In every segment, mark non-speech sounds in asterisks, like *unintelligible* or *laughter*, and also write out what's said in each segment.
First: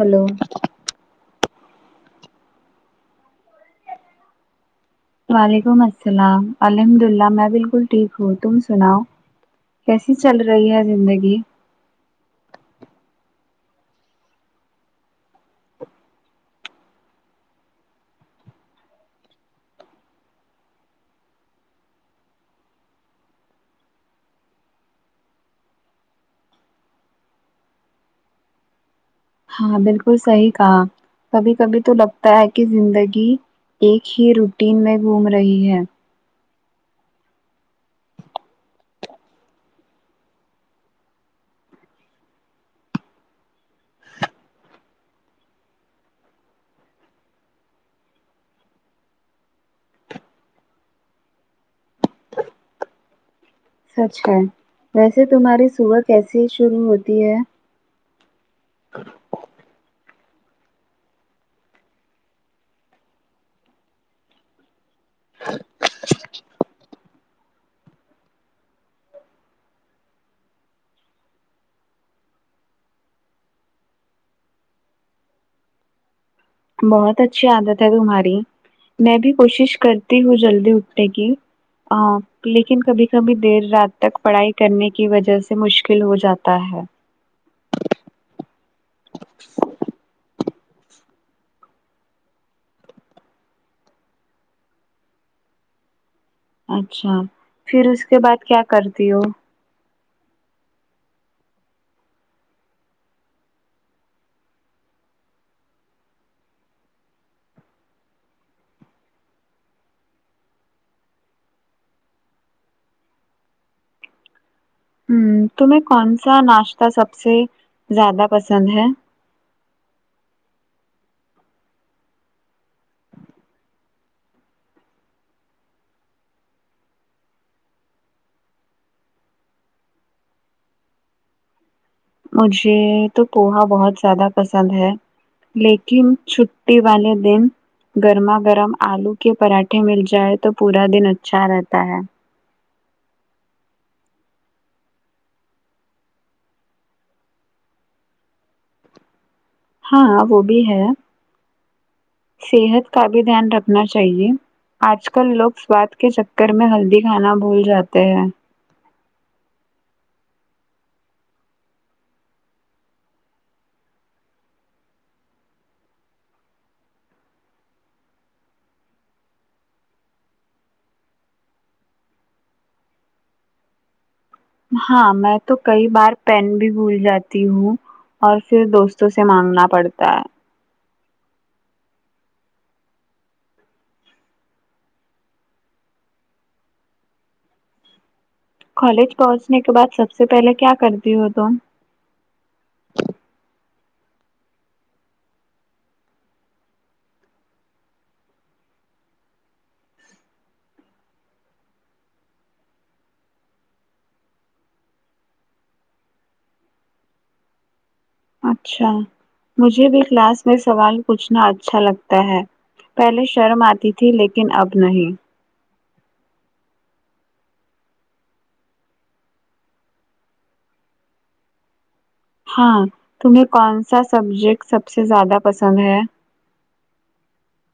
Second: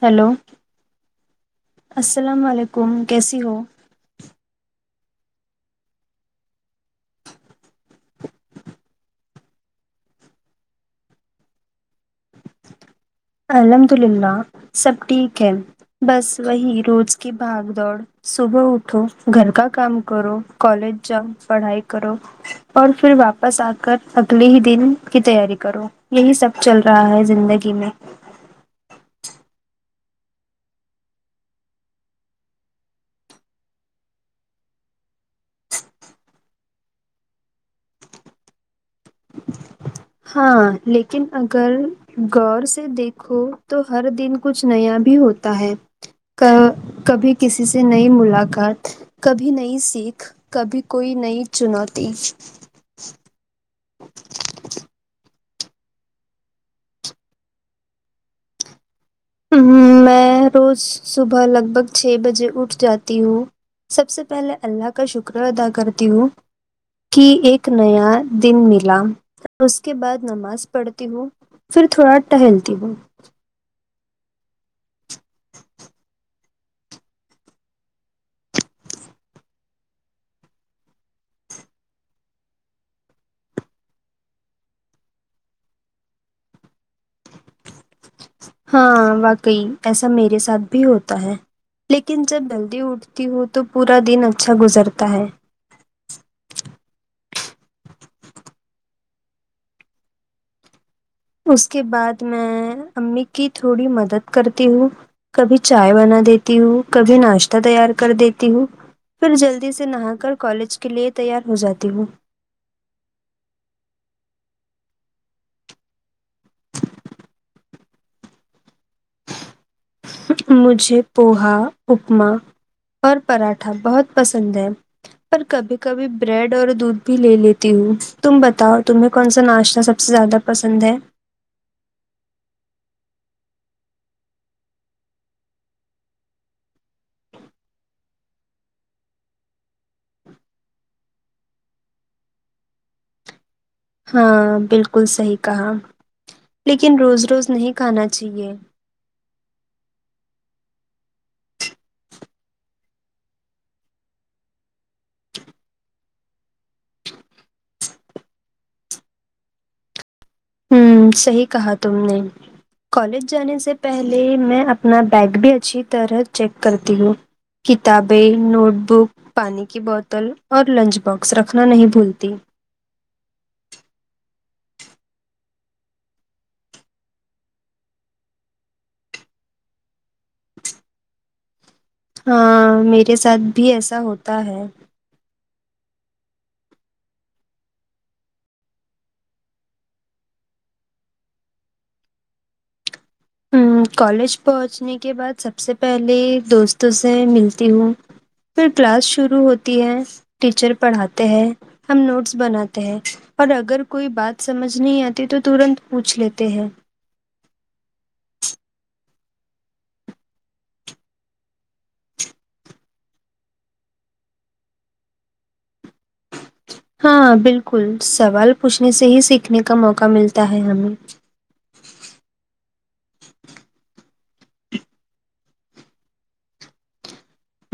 hello السلام علیکم کیسی ہو وعلیکم السلام الحمد اللہ میں بالکل ٹھیک ہوں تم سناؤ کیسی چل رہی ہے زندگی الحمد للہ سب ٹھیک ہے بس وہی روز کی بھاگ دوڑ صبح اٹھو گھر کا کام کرو کالج جاؤ پڑھائی کرو اور پھر واپس آ کر اگلے ہی دن کی تیاری کرو یہی سب چل رہا ہے زندگی میں ہاں بالکل صحیح کہا کبھی کبھی تو لگتا ہے کہ زندگی ایک ہی روٹین میں گھوم رہی ہے ہاں لیکن اگر غور سے دیکھو تو ہر دن کچھ نیا بھی ہوتا ہے کا کبھی کسی سے نئی ملاقات کبھی نئی سیکھ کبھی کوئی نئی چنوتی سچ ہے ویسے تمہاری صبح کیسی شروع ہوتی ہے ہم میں میں روز صبح لگ بھگ چھ بجے اٹھ جاتی ہوں سب سے پہلے اللہ کا کا شکر ادا کرتی ہوں کی ایک نیا دن ملا اس کے بعد نماز پڑھتی ہوں پھر تھوڑا ٹہلتی ہوں بہت اچھی عادت ہے تمہاری میں بھی کوشش کرتی ہوں جلدی اٹھنے کی لیکن کبھی کبھی دیر رات تک پڑھائی کرنے کی وجہ سے مشکل ہو جاتا ہے ہاں واقعی ایسا میرے ساتھ بھی ہوتا ہے لیکن جب جلدی اٹھتی ہو تو پورا دن اچھا گزرتا ہے اچھا پھر اس کے بعد کیا کرتی ہو اس کے بعد میں امی کی تھوڑی مدد کرتی ہوں کبھی چائے بنا دیتی ہوں کبھی ناشتہ تیار کر دیتی ہوں پھر جلدی سے نہا کر کالج کے لیے تیار ہو جاتی ہوں ہ تمہیں کون سا ناشتہ سب سے زیادہ پسند ہے مجھے پوہا اپما اور پراٹھا بہت پسند ہے پر کبھی کبھی بریڈ اور دودھ بھی لے لیتی ہوں تم بتاؤ تمہیں کون سا ناشتہ سب سے زیادہ پسند ہے مجھے تو پوہا بہت زیادہ پسند ہے لیکن چھٹی والے دن گرما گرم آلو کے پراٹھے مل جائے تو پورا دن اچھا رہتا ہے ہاں بالکل صحیح کہا لیکن روز روز نہیں کھانا چاہیے ہاں وہ بھی ہے صحت کا بھی دھیان رکھنا چاہیے آج کل لوگ سواد کے چکر میں ہلدی کھانا بھول جاتے ہیں ہوں صحیح کہا تم نے کالج جانے سے پہلے میں اپنا بیگ بھی اچھی طرح چیک کرتی ہوں کتابیں نوٹ بک پانی کی بوتل اور لنچ باکس رکھنا نہیں بھولتی ہاں میں تو کئی بار پین بھی بھول جاتی ہوں اور پھر دوستوں سے مانگنا پڑتا ہے ہاں میرے ساتھ بھی ایسا ہوتا ہے کالج پہنچنے کے بعد سب سے پہلے کیا کرتی ہو تم ہم، کالج پہنچنے کے بعد سب سے پہلے دوستوں سے ملتی ہوں پھر کلاس شروع ہوتی ہے ٹیچر پڑھاتے ہیں ہم نوٹس بناتے ہیں اور اگر کوئی بات سمجھ نہیں آتی تو ترنت پوچھ لیتے ہیں اچھا مجھے بھی کلاس میں سوال پوچھنا اچھا لگتا ہے پہلے شرم آتی تھی لیکن اب نہیں ہاں بالکل سوال پوچھنے سے ہی سیکھنے کا موقع ملتا ہے ہمیں ہاں تمہیں کون سا سبجیکٹ سب سے زیادہ پسند ہے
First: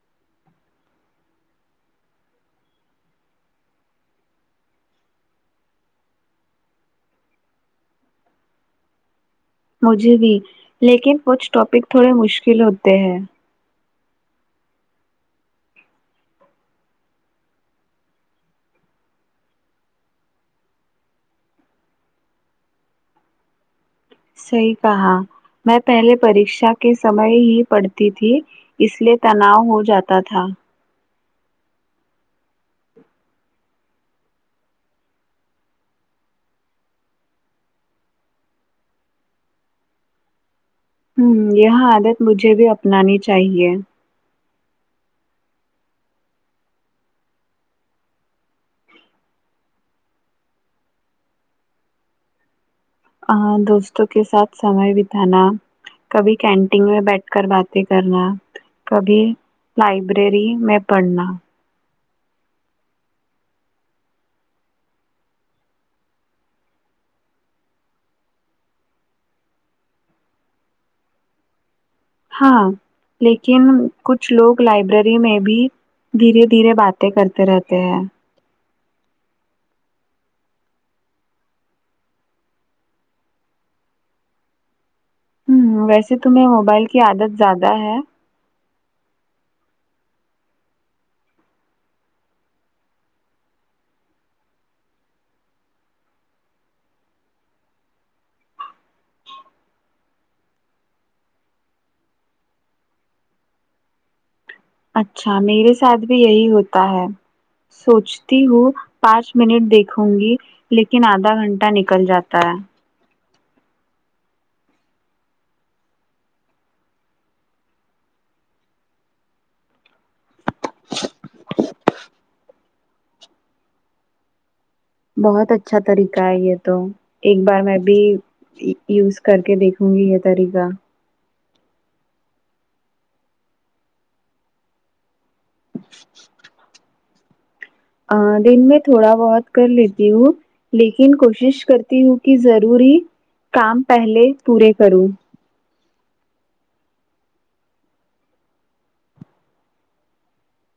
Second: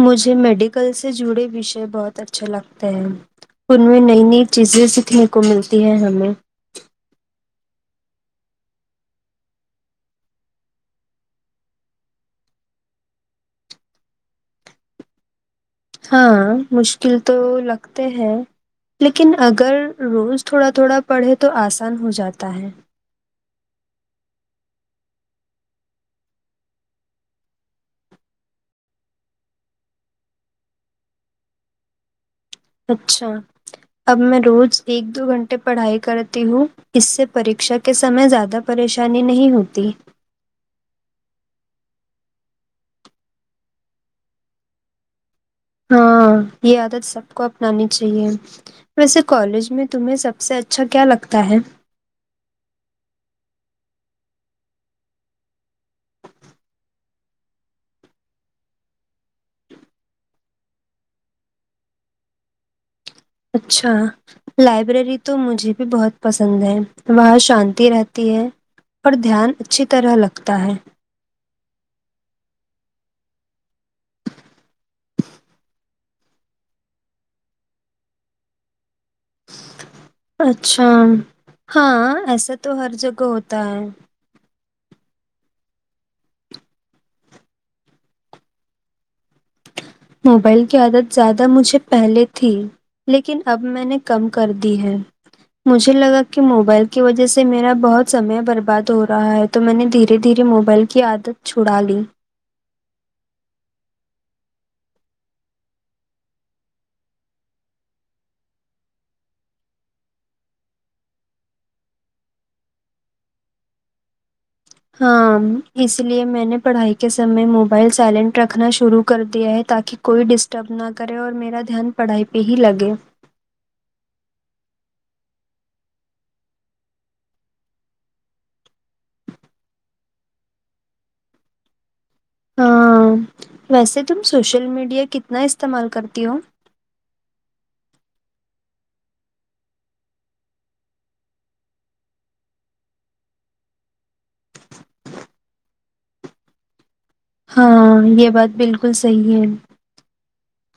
مجھے میڈیکل سے جڑے وشے بہت اچھے لگتے ہیں ان میں نئی نئی چیزیں سیکھنے کو ملتی ہیں ہمیں مجھے بھی لیکن کچھ ٹاپک تھوڑے مشکل ہوتے ہیں ہاں مشکل تو لگتے ہیں لیکن اگر روز تھوڑا تھوڑا پڑھے تو آسان ہو جاتا ہے صحیح کہا میں پہلے پرکشا کے سمے ہی پڑھتی تھی اس لیے تناؤ ہو جاتا تھا اچھا اب میں روز ایک دو گھنٹے پڑھائی کرتی ہوں اس سے پرکشا کے سمے زیادہ پریشانی نہیں ہوتی ہوں یہ عادت مجھے بھی اپنانی چاہیے ہاں یہ عادت سب کو اپنانی چاہیے ویسے کالج میں تمہیں سب سے اچھا کیا لگتا ہے ہاں دوستوں کے ساتھ سمے بتانا کبھی کینٹین میں بیٹھ کر باتیں کرنا کبھی لائبریری میں پڑھنا اچھا لائبریری تو مجھے بھی بہت پسند ہے وہاں شانتی رہتی ہے پر دھیان اچھی طرح لگتا ہے ہاں لیکن کچھ لوگ لائبریری میں بھی دھیرے دھیرے باتیں کرتے رہتے ہیں اچھا ہاں ایسا تو ہر جگہ ہوتا ہے ویسے تمہیں موبائل کی عادت زیادہ ہے موبائل کی عادت زیادہ مجھے پہلے تھی لیکن اب میں نے کم کر دی ہے مجھے لگا کہ موبائل کی وجہ سے میرا بہت سمے برباد ہو رہا تو میں نے دھیرے دھیرے موبائل کی عادت چھڑا لی اچھا میرے ساتھ بھی یہی ہوتا ہے سوچتی ہوں پانچ منٹ دیکھوں گی لیکن آدھا گھنٹہ نکل جاتا ہے ہاں اس لیے میں نے پڑھائی کے سمے موبائل سائلنٹ رکھنا شروع کر دیا ہے تاکہ کوئی ڈسٹرب نہ کرے اور میرا دھیان پڑھائی پہ ہی لگے بہت اچھا طریقہ ہے یہ تو ایک بار میں بھی یوز کر کے دیکھوں گی یہ طریقہ ہاں ویسے تم سوشل میڈیا کتنا استعمال کرتی ہو ا دن میں تھوڑا بہت کر لیتی ہوں لیکن کوشش کرتی ہوں کہ ضروری کام پہلے پورے کروں ہاں یہ بات بالکل صحیح ہے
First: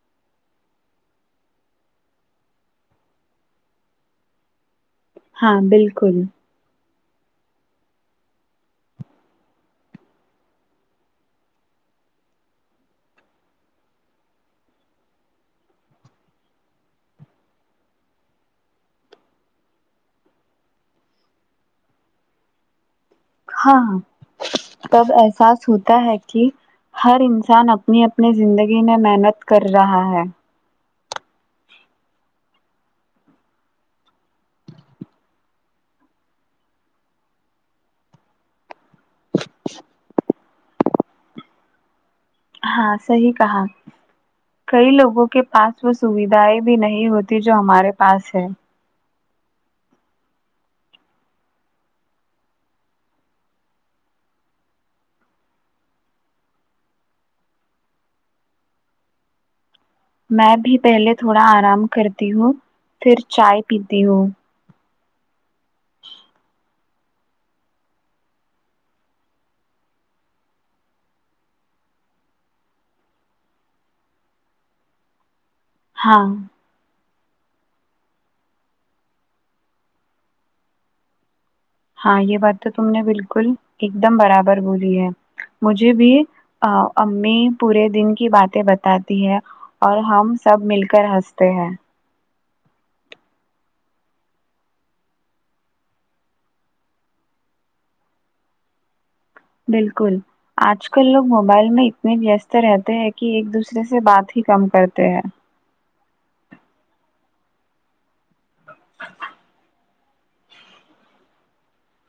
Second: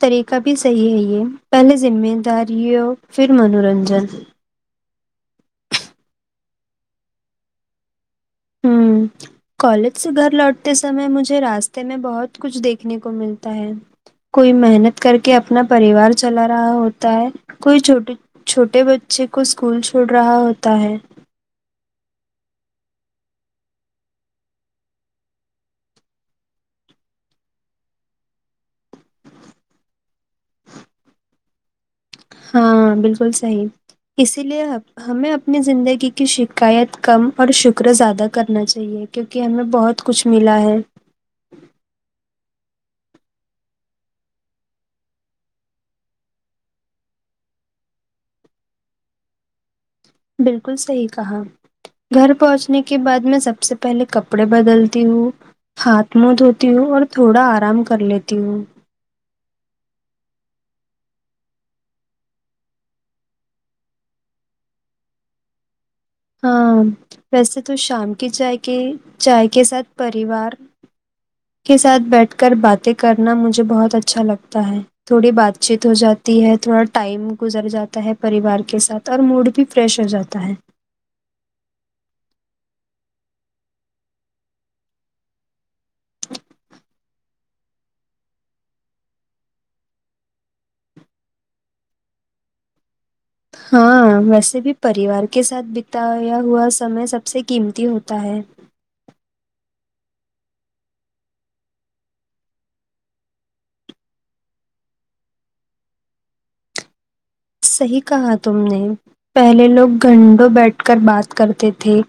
طریقہ بھی صحیح ہے یہ پہلے ذمہ داری ہو پھر منورنجن ہاں بالکل ہوں کالج سے گھر لوٹتے سمے مجھے راستے میں بہت کچھ دیکھنے کو ملتا ہے کوئی محنت کر کے اپنا پریوار چلا رہا ہوتا ہے کوئی چھوٹیے چھوٹے بچے کو اسکول چھوڑ رہا ہوتا ہے ہاں تب احساس ہوتا ہے کہ ہر انسان اپنی اپنی زندگی میں محنت کر رہا ہے ہاں بالکل صحیح اسی لیے آپ ہمیں اپنی زندگی کی شکایت کم اور شکر زیادہ کرنا چاہیے کیونکہ ہمیں بہت کچھ ملا ہے ہاں صحیح کہا کئی لوگوں کے پاس وہ سودھائیں بھی نہیں ہوتی جو ہمارے پاس ہے بالکل صحیح کہا گھر پہنچنے کے بعد میں سب سے پہلے کپڑے بدلتی ہوں ہاتھ منہ دھوتی ہوں اور تھوڑا آرام کر لیتی ہوں میں بھی پہلے تھوڑا آرام کرتی ہوں پھر چائے پیتی ہوں ہاں ویسے تو شام کی چائے کے چائے کے ساتھ پریوار کے ساتھ بیٹھ کر باتیں کرنا مجھے بہت اچھا لگتا ہے تھوڑی بات چیت ہو ہاں جاتی ہے تھوڑا ٹائم گزر جاتا ہے پریوار کے ساتھ اور موڑ بھی فریش ہو جاتا ہے ہاں یہ بات تو تم نے بالکل ایک دم برابر بولی ہے مجھے بھی امی پورے دن کی باتیں بتاتی ہے اور ہم سب مل کر ہنستے ہیں ہاں ویسے بھی پریوار کے ساتھ بتایا ہوا سمے سب سے قیمتی ہوتا ہے بالکل آج کل لوگ موبائل میں اتنے ویسٹ رہتے ہیں کہ ایک دوسرے سے بات ہی کم کرتے ہیں صحیح کہا تم نے پہلے لوگ گھنٹوں بیٹھ کر بات کرتے تھے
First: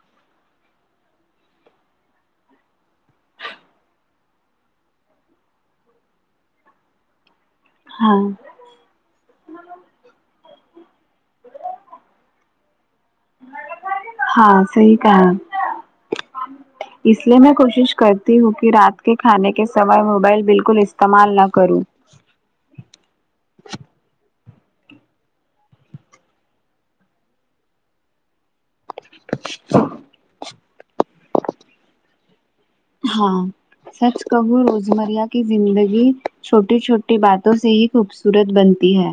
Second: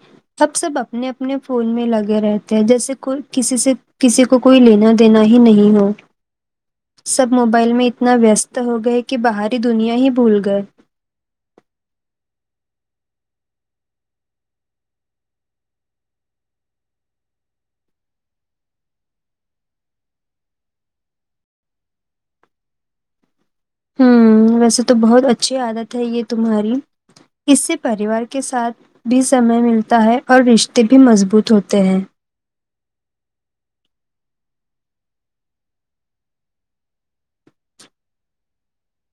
اب سب اپنے اپنے فون میں لگے رہتے ہیں جیسے کوئی کسی سے کسی کو کوئی لینا دینا ہی نہیں ہو سب موبائل میں اتنا ہاں ویست ہو گئے کہ باہری دنیا ہی بھول گئے ہاں صحیح کہا اس لیے میں کوشش کرتی ہوں کہ رات کے کھانے کے سمے موبائل بالکل استعمال نہ کروں ہوں ویسے تو بہت اچھی عادت ہے یہ تمہاری اس سے پریوار کے ساتھ بھی سمے ملتا ہے اور رشتے بھی مضبوط ہوتے ہیں ہاں سچ کہو روزمرہ کی زندگی چھوٹی چھوٹی باتوں سے ہی خوبصورت بنتی ہے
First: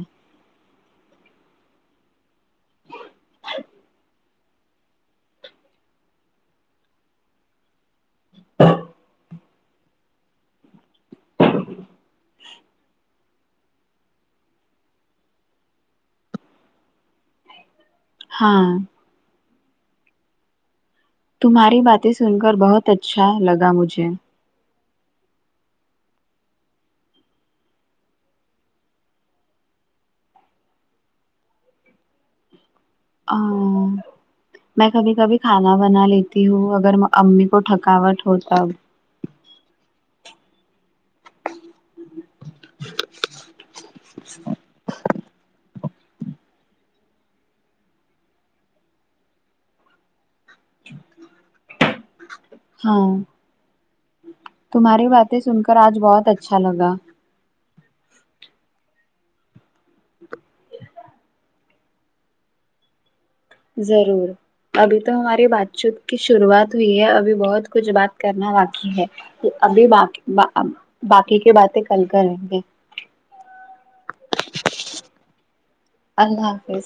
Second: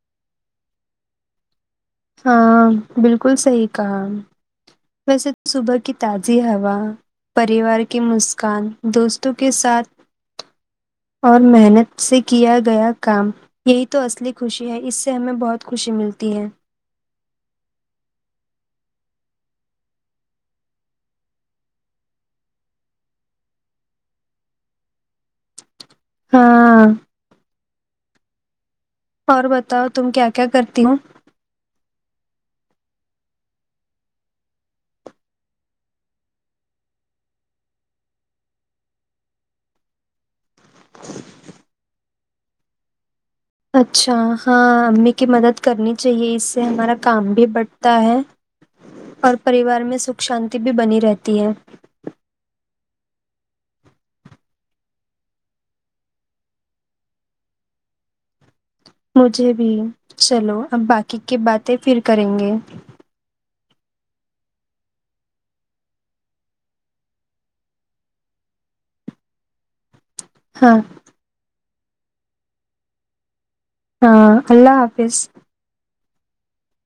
ہاں بالکل صحیح کہا ویسے صبح کی تازی ہوا پریوار کی مسکان دوستوں کے ساتھ اور محنت سے کیا گیا کام یہی تو اصلی خوشی ہے اس سے ہمیں بہت خوشی ملتی ہے ہاں تمہاری باتیں سن کر بہت اچھا لگا مجھے ہاں اور بتاؤ تم کیا کیا کرتی ہووں *unintelligible* میں کبھی کبھی کھانا بنا لیتی ہوں اگر امی کو تھکاوٹ ہوتب اچھا ہاں امی کی مدد کرنی چاہے اس سے ہمارا کام بھی بٹتا ہے اور پریوار میں س شانتی بھی بنی رہتی ہے ہاں تمہاری باتیں سن کر آج بہت اچھا لگا مجھے بھی چلو اب باقی کی باتیں پھر کریں گے ضرور ابھی تو ہماری بات چیت کی شروعات ہوئی ہے ابھی بہت کچھ بات کرنا باقی ہے ابھی باقی ہاں باقی کی باتیں کل کریں گے ہاں اللہ حافظ اللہ حافظ